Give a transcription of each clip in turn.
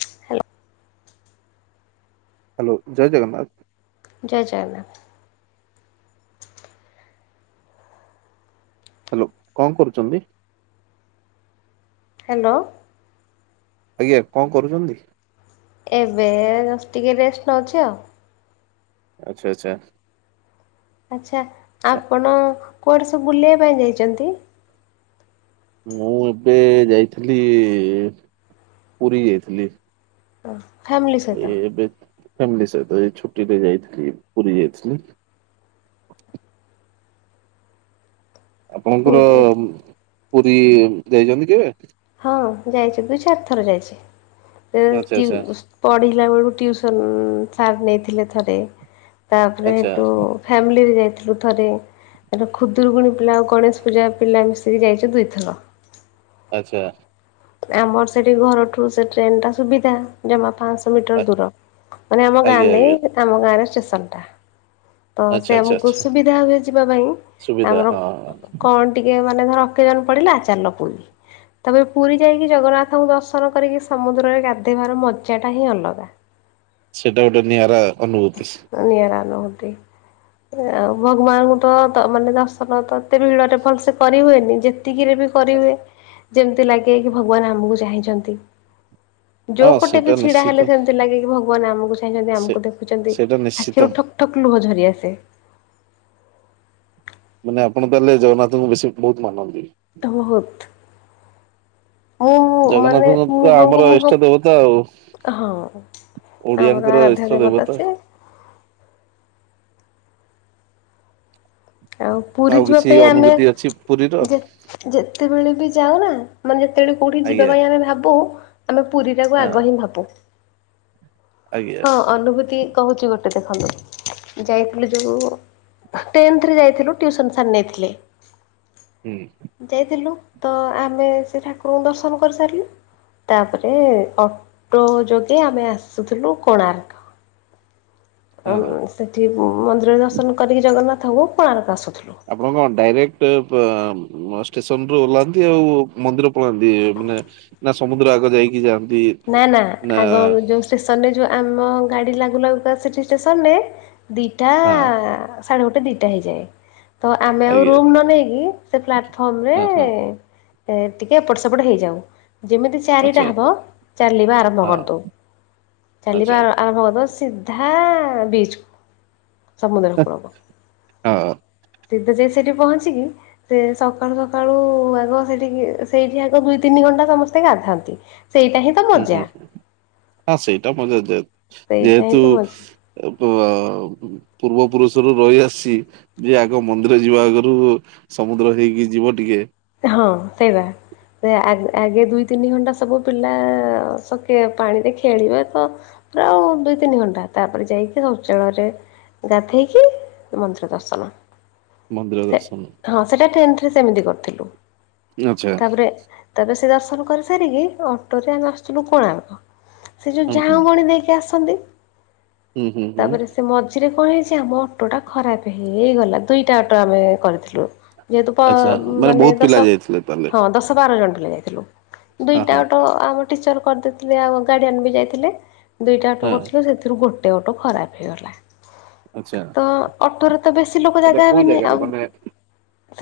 [inaudible] Hello ଜୟ ଜଗନ୍ନାଥ। ଜୟ Jagannath. Hello କଣ କରୁଛନ୍ତି? ହ୍ୟାଲୋ। ଆଜ୍ଞା କଣ କରୁଛନ୍ତି? ଏବେ ଟିକେ ରେଷ୍ଟ ନେଉଛି ଆଉ ଆଛା ଆଚ୍ଛା। ଆଚ୍ଛା ଆ, ଆପଣ କୁଆଡ଼େ ସବୁ ବୁଲିବା ପାଇଁ ଯାଇଛନ୍ତି? ମୁଁ ଏବେ ଯାଇଥିଲି ପୁରୀ ଯାଇଥିଲି। ହ ଫ୍ୟାମିଲି ଏ ସହିତ ଏବେ ଫାମିଲି ସହିତ ଏ ଛୁଟିରେ ଯାଇଥିଲି ପୁରୀ ଯାଇଥିଲି। ଆପଣଙ୍କର ପୁରୀ ପୁରୀ ଯାଇଛନ୍ତି କେବେ? ହଁ ଯାଇଛି ଚାରି ଥର ଆଚ୍ଛା ଯାଇଛି ଆଚ୍ଛା ପଢ଼ିଲା ବେଳକୁ ଟିୁଉସନ୍ ସାର୍ ନେଇଥିଲେ ଥରେ ତାପରେ ଆଚ୍ଛା ହେଠୁ ଫ୍ୟାମିଲିରେ ଯାଇଥିଲୁ ଥରେ। ଏ ଖୁଦୁରୁକୁୁଣୀ ପିଲା ଆଉ ଗଣେଶ ପୂଜା ପିଲା ମିଶିକି ଯାଇଛୁ। ଦୁଇଥର ଆଚ୍ଛା। ଆମର ସେଠି ଘରଠୁ ସେ ଟ୍ରେନ୍ ଟା ସୁବିଧା। ଜମା ପାଆଁଶହ ମିଟର ଆ- ଦୂର ମାନେ ଆମ ଗାଁ ଆଜ୍ଞା ଆଜ୍ଞା ନେଇ ଆମ ଗାଁରେ ଷ୍ଟେସନଟା। ତ ଆଚ୍ଛା ସେ ଆଚ୍ଛା ଆମକୁ ଆଚ୍ଛା ସୁବିଧା ହୁଏ ଯିବା ପାଇଁ ସୁବିଧା ଆମର ହଁ କଣ ଟିକେ ମାନେ ଧର ଅକେଜନ୍ ପଡିଲା ଚାଲ ପୁଣି। ତାପରେ ପୁରୀ ଯାଇକି ଜଗନ୍ନାଥଙ୍କୁ ଦର୍ଶନ କରିକି ସମୁଦ୍ରରେ ଗାଧେଇବାର ମଜାଟା ହିଁ ଅଲଗା। ସେଇଟା ଗୋଟେ ନିଆରା ଅନୁଭୂତି। ନିଆରା ନୁହୁନ୍ତି। ଆଉ ଭଗବାନଙ୍କୁ ତ ମାନେ ଦର୍ଶନ ତ ଏତେ ଭିଡରେ ଭଲ ସେ କରି ହୁଏନି ଯେତେ ଏତିକିରେ ବି କରି ହୁଏ ଯେମିତି ଲାଗେ କି ଭଗବାନ୍ ଆମକୁ ଚାହିଁଛନ୍ତି। ହଁ ଯୋଉ ପଟେ ସେଇଟା ବି ଛିଡା ନିଶ୍ଚିତ ହେଲେ ସେମିତି ଲାଗ କିି ଭଗବାନ୍ ଆମକୁ ଚାହିଁଛନ୍ତି ସେ ଆମକୁ ଦେଖୁଛନ୍ତି ସେଇଟା ନିଶ୍ଚିତ ଆଖିରୁ ଠକ୍ ଠକ୍ ଲୁହ ଝରି ଆସେ। ମାନେ ଆପଣ ତାହେଲେ ଜଗନ୍ନାଥଙ୍କୁ ବେଶୀ ବହୁତ୍ ମାନନ୍ତି। ବହୁତ୍। ମୁଁ ମାନେ ଜଗନ୍ନାଥଙ୍କ ତ ମୁହଁକୁ ଆମର ମୁହ, ଇଷ୍ଟ ଦେବତା ଆଉ ହଁ। ଆମର ଓଡିଆଙ୍କର ଆରାଧ୍ୟ ଇଷ୍ଟ ଦେବତା ସିଏ। ବା ପୁରୀ ଆଉ ଯିବା କିଛି ପାଇଁ ଆମେ ଅନୁଭୂତି ଅଛି ପୁରୀର। ଯେ ଯେତେବେଳେ ବି ଯାଉ ନା ମାନେ ଯେତେବେଳେ କୋଉଠି ଯିବା ଆଜ୍ଞା ପାଇଁ ଆମେ ଭାବୁ ଆମେ ପୁରୀଟାକୁ ଆଗ ହିଁ ଭାବୁ। ଆଞା। ହଁ ଅନୁଭୂତି କହୁଛି ଗୋଟେ ଦେଖନ୍ତୁ ଯାଇଥିଲି ଯୋଉୁ ଟେନ୍ଥରେ ଯାଇଥିଲୁ ଟିଉସନ୍ ସାର୍ ନେଇଥିଲେ। ହୁଁ। ଯାଇଥିଲୁ ତ ଆମେ ସେ ଠାକୁରଙ୍କୁ ଦର୍ଶନ କରିସାରିଲୁ ତାପରେ ଅଟୋ ଯୋଗେ ଆମେ ଆସୁଥିଲୁ କୋଣାର୍କ ତ ହଁ। ସେଠି ମନ୍ଦିର ଦର୍ଶନ କରିକି ଜଗନ୍ନାଥଙ୍କୁ କୋଣାର୍କ ଆସୁଥିଲୁ। ଆପଣ କଣ ଡାଇରେକ୍ଟ ଷ୍ଟେସନରୁୁ ଓହ୍ଲାନ୍ତି ଆଉ ମନ୍ଦିର ପଳାନ୍ତି ମାନେ ନା ସମୁଦ୍ର ଆଗ ଦେଇକି ଯାଆନ୍ତି। ନା ନା ଆଗରୁ ଯୋଉ ଷ୍ଟେସନ ରେ ଯୋଉ ଆମ ଗାଡି ଲାଗୁ ଲାଗୁ ତ ସେଠି ଷ୍ଟେସନ ରେ ଦିଟା ହଁ। ସାଢେ ଗୋଟେ, ଦିଟା ହେଇଯାଏ। ତ ଆମେ ଆଉ ଆଜ୍ଞା ରୁମ୍ ନ ନେଇକି ସେ ପ୍ଲାଟଫର୍ମ ହଁ ହଁ ରେ ଏ ଟିକେଏପଟ ସେପଟ ହେଇଯାଉ ଯେମିତି ଚାରିଟା ଆଚ୍ଛା ହେବ ଚାଲିବା ଆରମ୍ଭ ହଁ କରିଦଉ ଆଚ୍ଛା ଚାଲିବା ଆରମ୍ଭ କରିଦଉ ସି ହଁ ବିଚଚ୍ କ ସମୁଦ୍ର କୂଳକୁ ହଁ ଦିଦି ଯାଇ ସେଠି ପହଞ୍ଚିକି ସେ ସକାଳୁ ସକାଳୁ ଆଗ ସେଠିକ ସେଇଠି ଆଗ ଦୁଇ ତିନି ଘଣ୍ଟା ସମସ୍ତେ ଗାଧାନ୍ତି। ସେଇଟା ହିଁ ତ ହୁଁ, ମଜା ହୁଁ, ହଁ ସେଇଟା ମନରେ ଥାଏ ସେଇଟା ହିଁ ଯେହେତୁ ତ ମଜା ଆଉ ପ ପୂର୍ବ ପୁରୁଷରୁ ରହି ଆସିଛି ଯେ ଆଗ ମନ୍ଦିର ଯିବା ଆଗରୁ ସମୁଦ୍ର ହେଇକି ଯିବ ଟିକେ। ହଁ ସେଇ ବା। ଆ ଆ ଆଗେ ଦୁଇ ତିନି ଘଣ୍ଟା ସବୁ ପିଲାେ ସକେ ପାଣିରେ ଖେଳିବେ ତ ପୁରା ଆଉ ଦୁଇ ତିନି ଘଣ୍ଟା ତାପରେ ଯାଇକି ଶୌଚାଳୟରେ ଗାଧେଇକି ମନ୍ଦିର ଦର୍ଶନ। ମନ୍ଦିର ସେ ଦର୍ଶନ ହଁ ସେଟା ଟେନ୍ଥେରେ ସେମିତି କରିଥିଲୁ। ଆଚ୍ଛା ତାପରେ ତାପରେ ସେ ଦର୍ଶନ କରି ସାରିକି ଅଟୋରେ ଆମେ ଆସୁଥିଲୁ କୋଣାର୍କ। ସେ ଯୋଉ ହୁଁ ହୁଁ ଝାଉଁ ଗଣି ଦେଇକି ଆସନ୍ତି ହୁଁ ହୁଁ ହୁଁ ତାପରେ ସେ ମ ମଝିରେ କଣ ହେଇଚି ଆମ ଅଟୋଟା ଖରାପ ହେଇଗଲା ଦୁଇଟା ଅଟୋ ଆମେ କରିଥିଲୁ। ଯେହେତୁ ପ ଆଚ୍ଛା ମାନେ ବୋହୁତ ପିଲା ଯାଇଥିଲେ ତାହେଲେ। ହଁ ଦଶ ବାର ଜଣ ପିଲା ଯାଇଥିଲୁ ହଁ ଦୁଇଟା ହଁ ଅଟ ଆମ ଟିଚର କରିଦେଇଥିଲେ ଆଉ ଗାର୍ଡିଆନ ବି ଯାଇଥିଲେ ଦୁଇଟା ଅଟୋ ହଁ କରିଥିଲେ ସେଥିରୁ ଗୋଟ ଗୋଟେ ଅଟ ଖରାପ ହେଇଗଲା। ଆଚ୍ଛା। ହଁ ଅଟୋରେ ତ ବେଶୀ ଲୋକ ଏଇଟା ଜାଗା କୋଉ ହେବେନି ଜାଗାରେ ଆଉ ମାନେ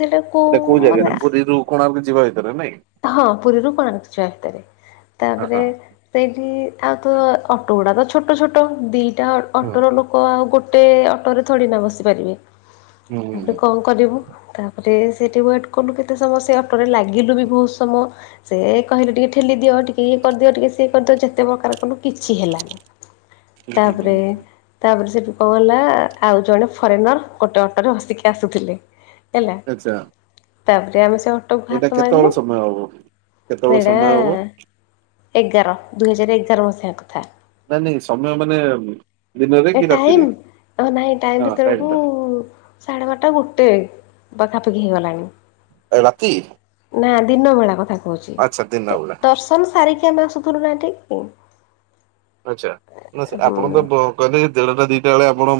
ସେଟାକୁ ଏଇଟା କୋଉ ମାନେ ଜାଗାରେ ପୁରୀରୁ କୋଣାର୍କ ଯିବା ଭିତରେ ନାଇଁ। ହଁ ପୁରୀରୁ କୋଣାର୍କ ଯିବା ଭିତରେ ହଁ ତାପରେ ହଁ ସେଇଠି ଆଉ ତ ଅଟୋ ଗୁଡା ଛୋଟ ଛୋଟ ଦିଇଟା ଅଟୋର ଲୋକ କ ଆଉ ଗୋଟେ ଅଟୋରେ ଥୋଡିନା ବସି ପାରିବେ ହଁ ତାପରେ ହୁଁ କୋଣ କରିବୁ ତାପରେ ସେଠି ୱେଟ କଲୁ କେତେ ସମୟ ସେ ଅଟରେ ଲାଗିଲୁ ବି ବୋହୁତ ସମ ସେ କହିଲେ ଟିକେ ଠେଲି ଦିଅ ଟିକେ ଇଏ କରିଦିଅ ଟିକେ ସିଏ କରିଦିଅ ଯେତେ ପ୍ରକାର କଲୁ କିଛି ହେଲାନି। ହୁଁ ତାପରେ ହୁଁ ତାପରେ ସେଠି କଣ ହେଲା ଆଉ ଜଣେ ଫରେନର ଗୋଟେ ଅଟୋ ରେ ହସିକି ଆସୁଥିଲେ ହେଲା। ଆଚ୍ଛା। ତାପରେ ଆମେ ସେଉ ଏଇଟା କେତେବେଳ ସମୟ ହବ। କେତେବେଳେ ସେଇଡା ସମୟ ହବ ଏଗାର ଦୁଇ ହଜାର ଏଗାର ମସିହା କଥା। ନାଇଁ ନାଇଁ ସମୟ ମାନେ ଦିନରେ କି ରାତିରେ। ହ ନାଇଁ ଟାଇମ ହଁ ସେତଳକୁ ଟା ସାଢେ ବାରଟା ଗୋଟେ ପାଖାପାଖି ହେଇଗଲାଣି। ଏ ରାତି। ନା ଦିନ ଭେଳା କଥା କହୁଚି ଆଚ୍ଛା ଦିନ ତ ଦ ବେଳା ଦର୍ଶନ ସାରିକି ଆମେ ଆସୁଥିଲୁ ନା ଏଠିକି। ଆଚ୍ଛା ନା ସେ ଆପଣ ତ ବ କହେ ଦେଢଟା ଦିଟା ବେଳେ ଆପଣ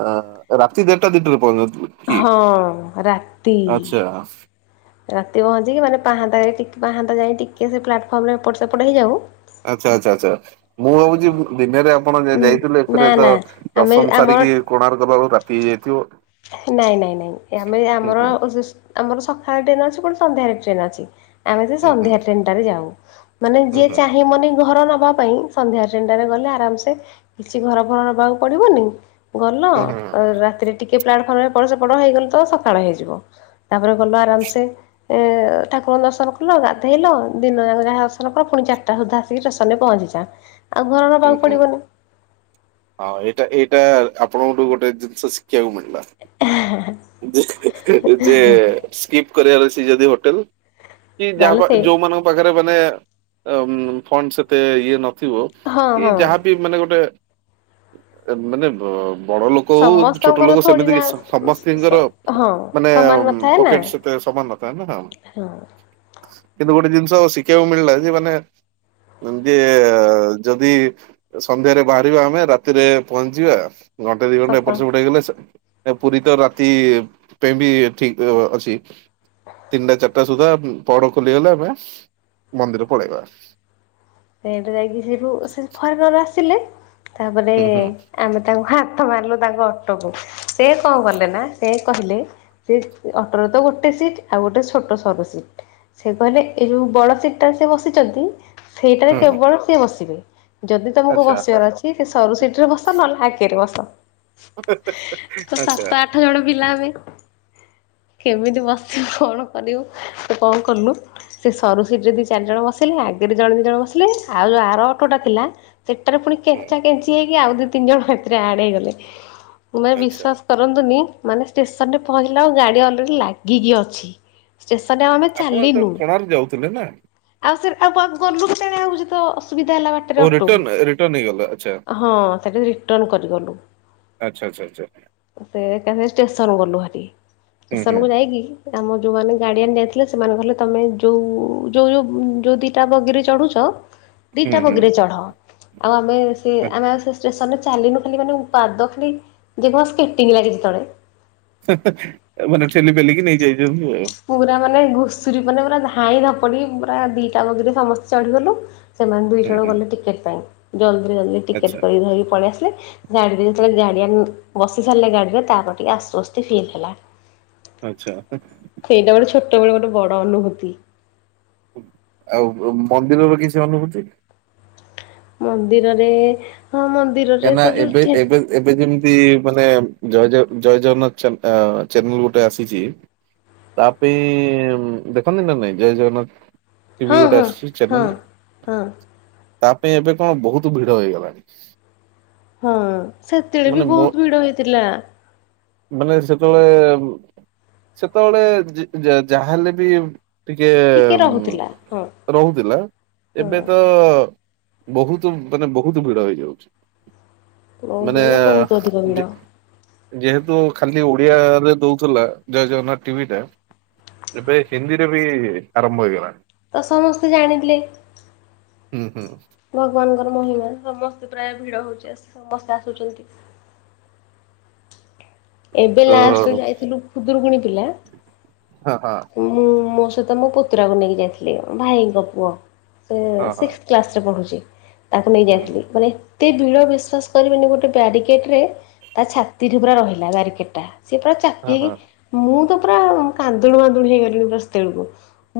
ଅ ରାତି ଦେଢଟା ଦିଟାରେ ପହଞ୍ଚିବେ ହଁ ରାତି। [inaudible] ରାତି ପହଞ୍ଚିକି ମାନେ ପାହାନ୍ତା ପାହାନ୍ତା ଯାଇ ଟିକେ ସେ ପ୍ଲାଟଫର୍ମ ରେ ଏପଟ ସେପଟ ହେଇଯାଉ ଆଚ୍ଛା ଆଛା ଆଛା। ମୁଁ ଭାବୁଚି ଦିନରେ ଆପଣ ଯେ ଯାଇଥିଲେ ନା ଏଥିରେ ତ ନା ଆମେ ଦର୍ଶନ ଆମର ସାରିକି କୋଣାର୍କ କଲା ବବେଳକୁ ରାତି ହେଇ ଯାଇଥିବ। ନାଇଁ ନାଇଁ ନାଇଁ ଆମେ ଆମର ହୁଁ ଆମର ସକାଳେ ଟ୍ରେନ ଅଛି କଣ ସନ୍ଧ୍ୟାରେ ଟ୍ରେନ ଅଛି। ଆମେ ସେ ହୁଁ ସନ୍ଧ୍ୟା ହୁଁ ଟ୍ରେନ ଟାରେ ଯାଁଉ ମାନେ ଯିଏ ହୁଁ ଚାହିଁ ମନି ଘର ନବା ପାଇଁ ସନ୍ଧ୍ୟା ଟ୍ରେନ୍ ଟାରେ ଗଲେ ଆରାମସେ କିଛି ଘର ଫର ନବାକୁ ପଡିବନି ଗଲ ହୁଁ ହୁଁ ହୁଁ ରାତିରେ ଟିକେ ପ୍ଲାଟଫର୍ମରେ ପ ହେଇଗଲେ ତ ସକାଳ ହେଇଯିବ। ତାପରେ ଗଲ ଆରାମ୍ସେ। ଏ ଠାକୁରଙ୍କୁ ଦର୍ଶନ କଲ, ଗାଧେଇଲ, ଦିନଯାକ ଯାହା ଦର୍ଶନ କଲ ପୁଣି ଚାରିଟା ସୁଦ୍ଧା ଆ ଆସିକି ଷ୍ଟେସନ୍ ରେ ପହଞ୍ଚିଯିବା। ଆଉ ଘର ହୁଁ ନବାକୁ ହୁଁ। ପଡିବନି। ହଁ ଏଇଟା ଏଇଟା ଆପଣଙ୍କଠୁ ଗୋଟେ ଜିନିଷ ଶିଖିବାକୁ ମିଳିଲା। ଯେ ସ୍କିପ୍ କରିବାର ଅଛି ସ ଯଦି ହୋଟେଲ, କି ତାହେଲେ ଯାହା ସେଇ ଯୋଉମାନଙ୍କ ପାଖରେ ମାନେ ଫଣ୍ଡ ସେତେ ଇଏ ନଥିବ ହଁ କି ହଁ। ଯାହାବି ମାନେ ଗୋଟେ ମାନେ ବଡ ଲୋକ ହଉ, ଛୋଟ ସମସ୍ତଙ୍କର ଲୋକ ଥୋଡି ସେମିତି ନା କିଛି ସମସ୍ତିଙ୍କର ହଁ ମାନେ ସମାନ ନଥାଏ ନା ପକେଟ ସେତେ ସମାନ ନଥା ଥାଏ ନା। ହଁ। କିନ୍ତୁ ଗୋଟେ ଜିନିଷ ଶିଖିବାକୁ ମିଳିଲା ଯେ ମାନେ ଏମିତି ଯଦି ସନ୍ଧ୍ୟାରେ ବାହାରିବା ଆମେ ରାତିରେ ପହଞ୍ଚିବା, ଘଣ୍ଟେ ଦି ଘଣ୍ଟା ସକାଳ ଏପଟ ସେପଟ ହେଇଗଲେ ପୁରୀ ତ ରାତି ପାଇଁ ବି ଠିକ୍ ଅଛି। ତିନିଟା ଚାରିଟା ସୁଦ୍ଧା ପହଡ ଖୋଲିଗଲେ ଆମେ ମନ୍ଦିର ପଳେଇବା। ସେଇଟା ଯାଇକି ଯିବୁ। ସେଠୁ ସେ ଫରେନର ଆସିଲେ ତାପରେ ହୁଁ ହୁଁ ଆମେ ତାଙ୍କୁ ହାତ ମାରିଲୁ ତାଙ୍କ ଅଟକୁ ସେ କଣ କଲେ ନା ସେ କହିଲେ ଅଟୋରେ ତ ଗୋଟେ ସିଟ୍ ଆଉ ଗୋଟେ ଛୋଟ ସରୁ ସିଟ୍। ସେ କହିଲେ ଏଇ ଯୋଉ ବଡ ସିଟ୍ ଟାରେ ସେ ବସିଛନ୍ତି ସେଇଟାରେ ହୁଁ କେବଳ ସିଏ ବସିବେ। ଯଦି ତମକୁ ଆଚ୍ଛା ବସିବାର ଅଛି ସେ ସରୁ ସିଟ୍ ରେ ବସ, ନହେଲେ ଆଗରେ ବସ। ତ ସାତ ଆଚ୍ଛା। ଆଠ ଜଣ ପିଲା ଆମେ। କେମିତି ବସିବୁ କଣ କରିବୁ, କଣ କଲୁ? ସେ ସରୁ ସିଟ୍ ରେ ଦି ଚାରି ଜଣ ବସିଲେ ଆଗରେ ଜଣେ ଦିଇ ଜଣ ବସିଲେ ଆଉ ଯୋଉ ଆର ଅଟୋଟା ଥିଲା ସେଟାରେ ପୁଣି ହୁଁ କେଞ୍ଚା କେଞ୍ଚି ହେଇକି ଆଉ ଦି ତିନି ଜଣ ହେଥିରେ ଆଡ୍ ହେଇଗଲେ। ମାନେ ଆଚ୍ଛା ବିଶ୍ଵାସ କ କରନ୍ତୁନି ମାନେ ଷ୍ଟେସନ୍ ରେ ପହଞ୍ଚିଲାବେଳକୁ ଗାଡି ଅଲରେଡ଼ି ଲାଗିକି ଅଛି। ଷ୍ଟେସନ୍ ରେ ଆଉ ଆମେ ଆପଣ ତ ଚାଲିନୁ। କୋଣାର୍କ ଯାଉଥିଲେ ନା ଆଉ ସେ ଆଉ ପା ଗଲୁ କେତେବେଳେ ସେତ ଅସୁବିଧା ହେଲା ବାଟ ଓ ବାଟରେ ଅଟୋ, ରିଟର୍ନ ରିଟର୍ନ ହେଇଗଲା ଆଚ୍ଛା ହଁ, ସେଠୁ ରିଟର୍ନ କରିଗଲୁ। ଆଚ୍ଛା ଆଚ୍ଛା ଆଚ୍ଛା। ସେ ଏକାଥରେ ଷ୍ଟେସନ ଗଲୁ ହା। ହୁଁ ହୁଁ ଷ୍ଟେସନକୁ ଯାଇକି ଆମ ଯୋଉମାନେ ଗାଡିଆନ୍ ଯାଇଥିଲେ ସେମାନେ କହିଲେ ତମେ ଯୋଉ ଯୋଉ ଯୋଉ ଯୋଉଦି ଦିଟା ବଗିରେ ଚଢୁଛ ହୁଁ ଦିଟା ହୁଁ। ବଗିରେ ଚଢ। ଆଉ ଆମେ ସେ ଆମେ ଆଉ ସେ ଷ୍ଟେସନ୍ ରେ ଚାଲିନୁ ଖାଲି ମାନେ ପାଦ ଖାଲି ଯିଏ କହିବ ସ୍କେଟିଂ ଲାଗିଛି ତଳେ। ଏ ମାନେ ଠେଲି ପେଲିକି ନେଇ ଯାଇଛନ୍ତି ଆଉ। ପୁରା ମାନେ ଘୁଷୁରୀ ମାନେ ପୁରା ଧାଇଁ ଧପଡି ପୁରା ଦିଟା ବଗିରେ ସମସ୍ତେ ଚଢିଗଲୁ। ସେମାନେ ଦୁଇ ହୁଁ ଜଣ ହୁଁ ଗଲେ ଟିକେଟ ପାଇଁ, ଜଲ୍ଦିରେ ଜଲଦି ଆଚ୍ଛା ଟିକେଟ କରିକି ଧରିକି ପଳେଇ ଆସିଲେ। ଗାଡିରେ ଯେତେବେଳେ ଗାଡିଆନ ବସି ସାରିଲେ ଗାଡିରେ ତାପରେ ଟିକେ ଆଶ୍ୱସ୍ତି ଫିଲ୍ ହେଲା। ଆଚ୍ଛା। ଏଇଟା ଗୋଟେ ଛୋଟବେଳର ଗୋଟେ ବଡ଼ ଅନୁଭୂତି। ଆଉ ମନ୍ଦିରର କିଛି ଅନୁଭୂତି। ମନ୍ଦିରରେ, ହଁ ମନ୍ଦି କାହିଁକ ନା ଏବେ ଏବେ ଏବେ ଯେମିତି ମାନେ ଜୟ ଜୟ ଜୟ ଜଗନ୍ନାଥ ଚ୍ୟାନେଲ ଗୋଟେ ଆସିଛି। ତା ପାଇଁ ଦେଖନ୍ତି ନା ନାଇଁ ଜୟ ଜଗନ୍ନାଥ? ଟିଭି ହଁ ଗୋଟେ ହଁ ଆସିଛି ହଁ। ଚ୍ୟାନାଲ ହଁ ତା ପାଇଁ ଏବେ କଣ ବୋହୁତ ଭିଡ ହେଇଗଲାଣି। ହଁ ସେତେବେଳେ ବି ମାନେ ମୋ ବୋହୁତ ଭିଡ ହେଇଥିଲା। ମାନେ ସେତେବେଳେ ସେତେବେଳେ ଯି ଯା ଯାହାହେଲେ ବି ଟିକେ ଉମ୍ ରହୁଥିଲା ହଁ ରୋହୁଥିଲା ଏବେ ହଁ ତ ବୋହୁତୁ ମାନେ ବୋହୁତୁ ଭିଡ ହେଇଯାଉଛି ବହୁତ ମାନେ ବହୁତ ଅଧିକ ଭିଡ। ଯେ ଯେହେତୁ ଖାଲି ଓଡିଆରେ ଦୋଉଥିଲା ଜୟ ଜଗନ୍ନାଥ ଟିଭି ଟା। ଏବେ ହିନ୍ଦୀ ରେ ବି ଆରମ୍ଭ ହୋଇଗଲାଣି। ତ ସମସ୍ତେ ଜାଣିଥିଲେ। ହୁଁ ହୁଁ। ଭଗବାନଙ୍କର ମହିମା ସମସ୍ତେ ପ୍ରାୟ ଭିଡ ହୋଉଛି ସମସ୍ତେ ଆସୁଛନ୍ତି। ଏବେ ତ ଲାଷ୍ଟ ରେ ହଁ ଯାଇଥିଲୁ ଖୁଦୁରୁକୁଣୀ ପିଲା। ହଁ ହଁ। ମୁଁ ମୋ ସହିତ ମୋ ପୁତୁରାକୁ ନେଇକି ଯାଇଥିଲି ଭାଇଙ୍କ ପୁଅ ସେ ହଁ ହଁ ସିକ୍ସ କ୍ଲାସ୍ ରେ ପଢୁଛି ତାକୁ ହୁଁ ନେଇଯାଇଥିଲି କଇଲେ ହେ ଏତେ ଭିଡ଼ ବିଶ୍ୱାସ କରିବେନି ଗୋଟେ ବ୍ୟାରିକେଟ୍ ରେ ତା ଛାତି ଠୁ ପୁରା ରହିଲା ବ୍ୟାରିକେଟ୍ ଟା। ସିଏ ପୁରା ଚାପି ହଁ ହଁ ହେଇକି ମୁଁ ତ ପୁରା କାନ୍ଦୁଣୁ ମାନ୍ଦୁଣି ହେଇଗଲିଣି ପୁରା ସେତେବେଳୁକୁ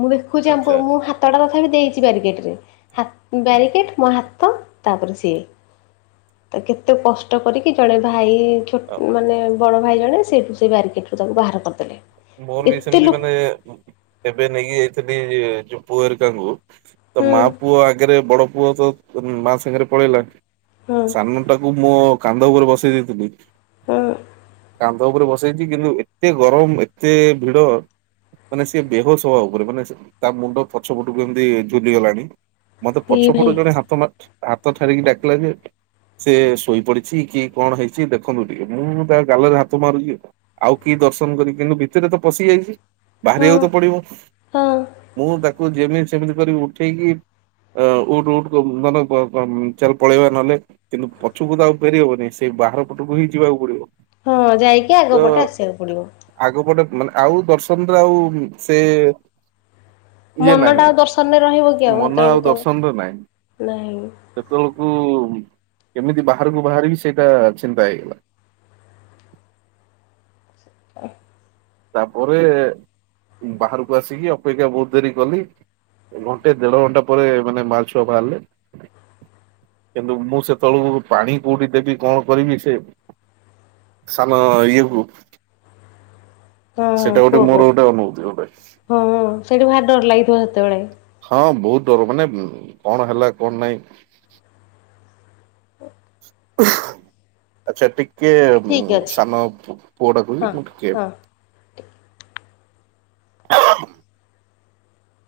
ମୁଁ ଦେଖ ଖୁଛି ଆମ୍ପୁ ଆଚ୍ଛା ମୁଁ ହାତଟା ତଥାବିି ଦେଇଛି ବ୍ୟାରିକେଟ୍ ରେ ହାତ୍ ହୁଁ ବ୍ୟାରିକେଟ୍ ମୋ ହାତ ତାପରେ ସିଏ ତା କେତେ କସ୍ କଷ୍ଟ କରିକି ଜଣେ ଭାଇ ଛୋ ଆଉ ମାନେ ବଡ ଭାଇ ଜଣେ ସେଇଠୁ ସେ ବ୍ୟାରିକେଟ୍ ରୁ ତାକୁ ବାହାର କରିଦେଲେ। ମୋର ବି ଏତେ ସେମିତି ଲୋ ମାନେ ବୁ ଏବେ ନେଇକି ଯାଇଥିଲି ଯୋଉ ପୁଅ ଘାରିକାଙ୍କୁ। ତ ମା ହୁଁ। ପୁଅ ଆଗରେ ବଡ ପୁଅ ତ ମା ସାଙ୍ଗରେ ପଳେଇଲା। ହଁ ସାନ ଟାକୁ ମୋ କାନ୍ଧ ଉପରେ ବସେଇ ଦେଇଥିଲି। ହଁ। କାନ୍ଧ ଉପରେ ବସେଇଛି କିନ୍ତୁ ଏତେ ଗରମ୍ ଏତେ ଭିଡ। ମାନେ ସେ ବେହୋସ୍ ହବା ଉପରେ ମାନେ ସେ ତା ମୁଣ୍ଡ ପଛପଟକୁ ଏମିତି ଝୁଲିଗଲାଣି। ମତେ ଏଇ ଭାଇ ପଛପଟୁ ଜଣେ ହାତ ମାରୁଛି ହାତ ଠାରିକି ଡାକିଲା ଯେ। ସିଏ ଶୋଇପଡିଛି କି କଣ ହେଇଛି ଦେଖନ୍ତୁ ଟିକେ ମୁଁ ତା ଗାଲରେ ହାତ ମାରୁଛି। ଆଉ କି ଦର୍ଶନ୍ କରିବି କିନ୍ତୁ ଭିତରେ ତ ପଶି ଯାଇଛି ହଁ ବାହାରିବାକୁ ତ ପଡିବ। ହଁ ମୁଁ ତାକୁ ଯେମିତି ସେମିତି କରିକି ଉଠେଇକି। ଏଅଁ ଉଠ୍ ଉଠ୍ କୁ ଧନ ପ ପ ଚାଲ ପଳେଇବା ନହେଲେ। କିନ୍ତୁ ପଛୁକୁ ତ ଆଉ ଫେରି ହବନେଇଁ ସେଇ ବାହାର ପଟକୁ ହିଁ ଯିବାକୁ ପଡିବ। ହଁ ଯାଇକି ଆଗ ପଟେ ଆସିବାକୁ ପଡିବ। ଆଗ ପଟେ ମାନେ ଆଉ ଦର୍ଶନ୍ ରେ ଆଉ ସେ ଇଏ ମନଟା ନାହିଁ ଆଉ ଦର୍ଶନରେ ରହିବ କି ମନ ସେତେବେଳକୁ ଆଉ ତ ଦର୍ଶନ୍ ରେ ନାହିଁ। ନାଇଁ ସେତେବେଳୁକୁ କେମିତି ବାହାରକୁ ବାହାରିବି ସେଇଟା ଚିନ୍ତା ହେଇଗଲା। ହେ। ତାପରେ ବାହାରକୁ ଆସିକି ଅପେକ୍ଷା ବୋହୁତ ଧରିକି କଲି। ଘଣ୍ଟେ ଦେଢ ଘଣ୍ଟା ପରେ ମାନେ ମାଆ ଛୁଆ ଭାଆରିଲେ। କିନ୍ତୁ ମୁଁ ସେତେବେଳୁକୁ ପାଣି କୋଉଠି ଦେବି କଣ କରିବି ସେ ସାନ ଇଏ କୁୁ ହଁ ହଁ ଗୋଟେ କୁଅ ମୋର କୁଅ ଗୋଟେ ଅନୁଭୂତି ଗୋଟେ ହଁ ହଁ ସେଇଠୁ ଭାରି ଡର ଲାଗିଥିବ ସେତେବେଳେ? ହଁ ବୋହୁତ ଡର ମାନେ କଣ ହେଲା କଣ ନାଇଁ। ଆଚ୍ଛା ଟିକେ ଠିକ୍ ଅଛି ସାନ ପୁଅ ହଁ ଡାକୁଚି ମୁଁ ଟିକେ ହଁ।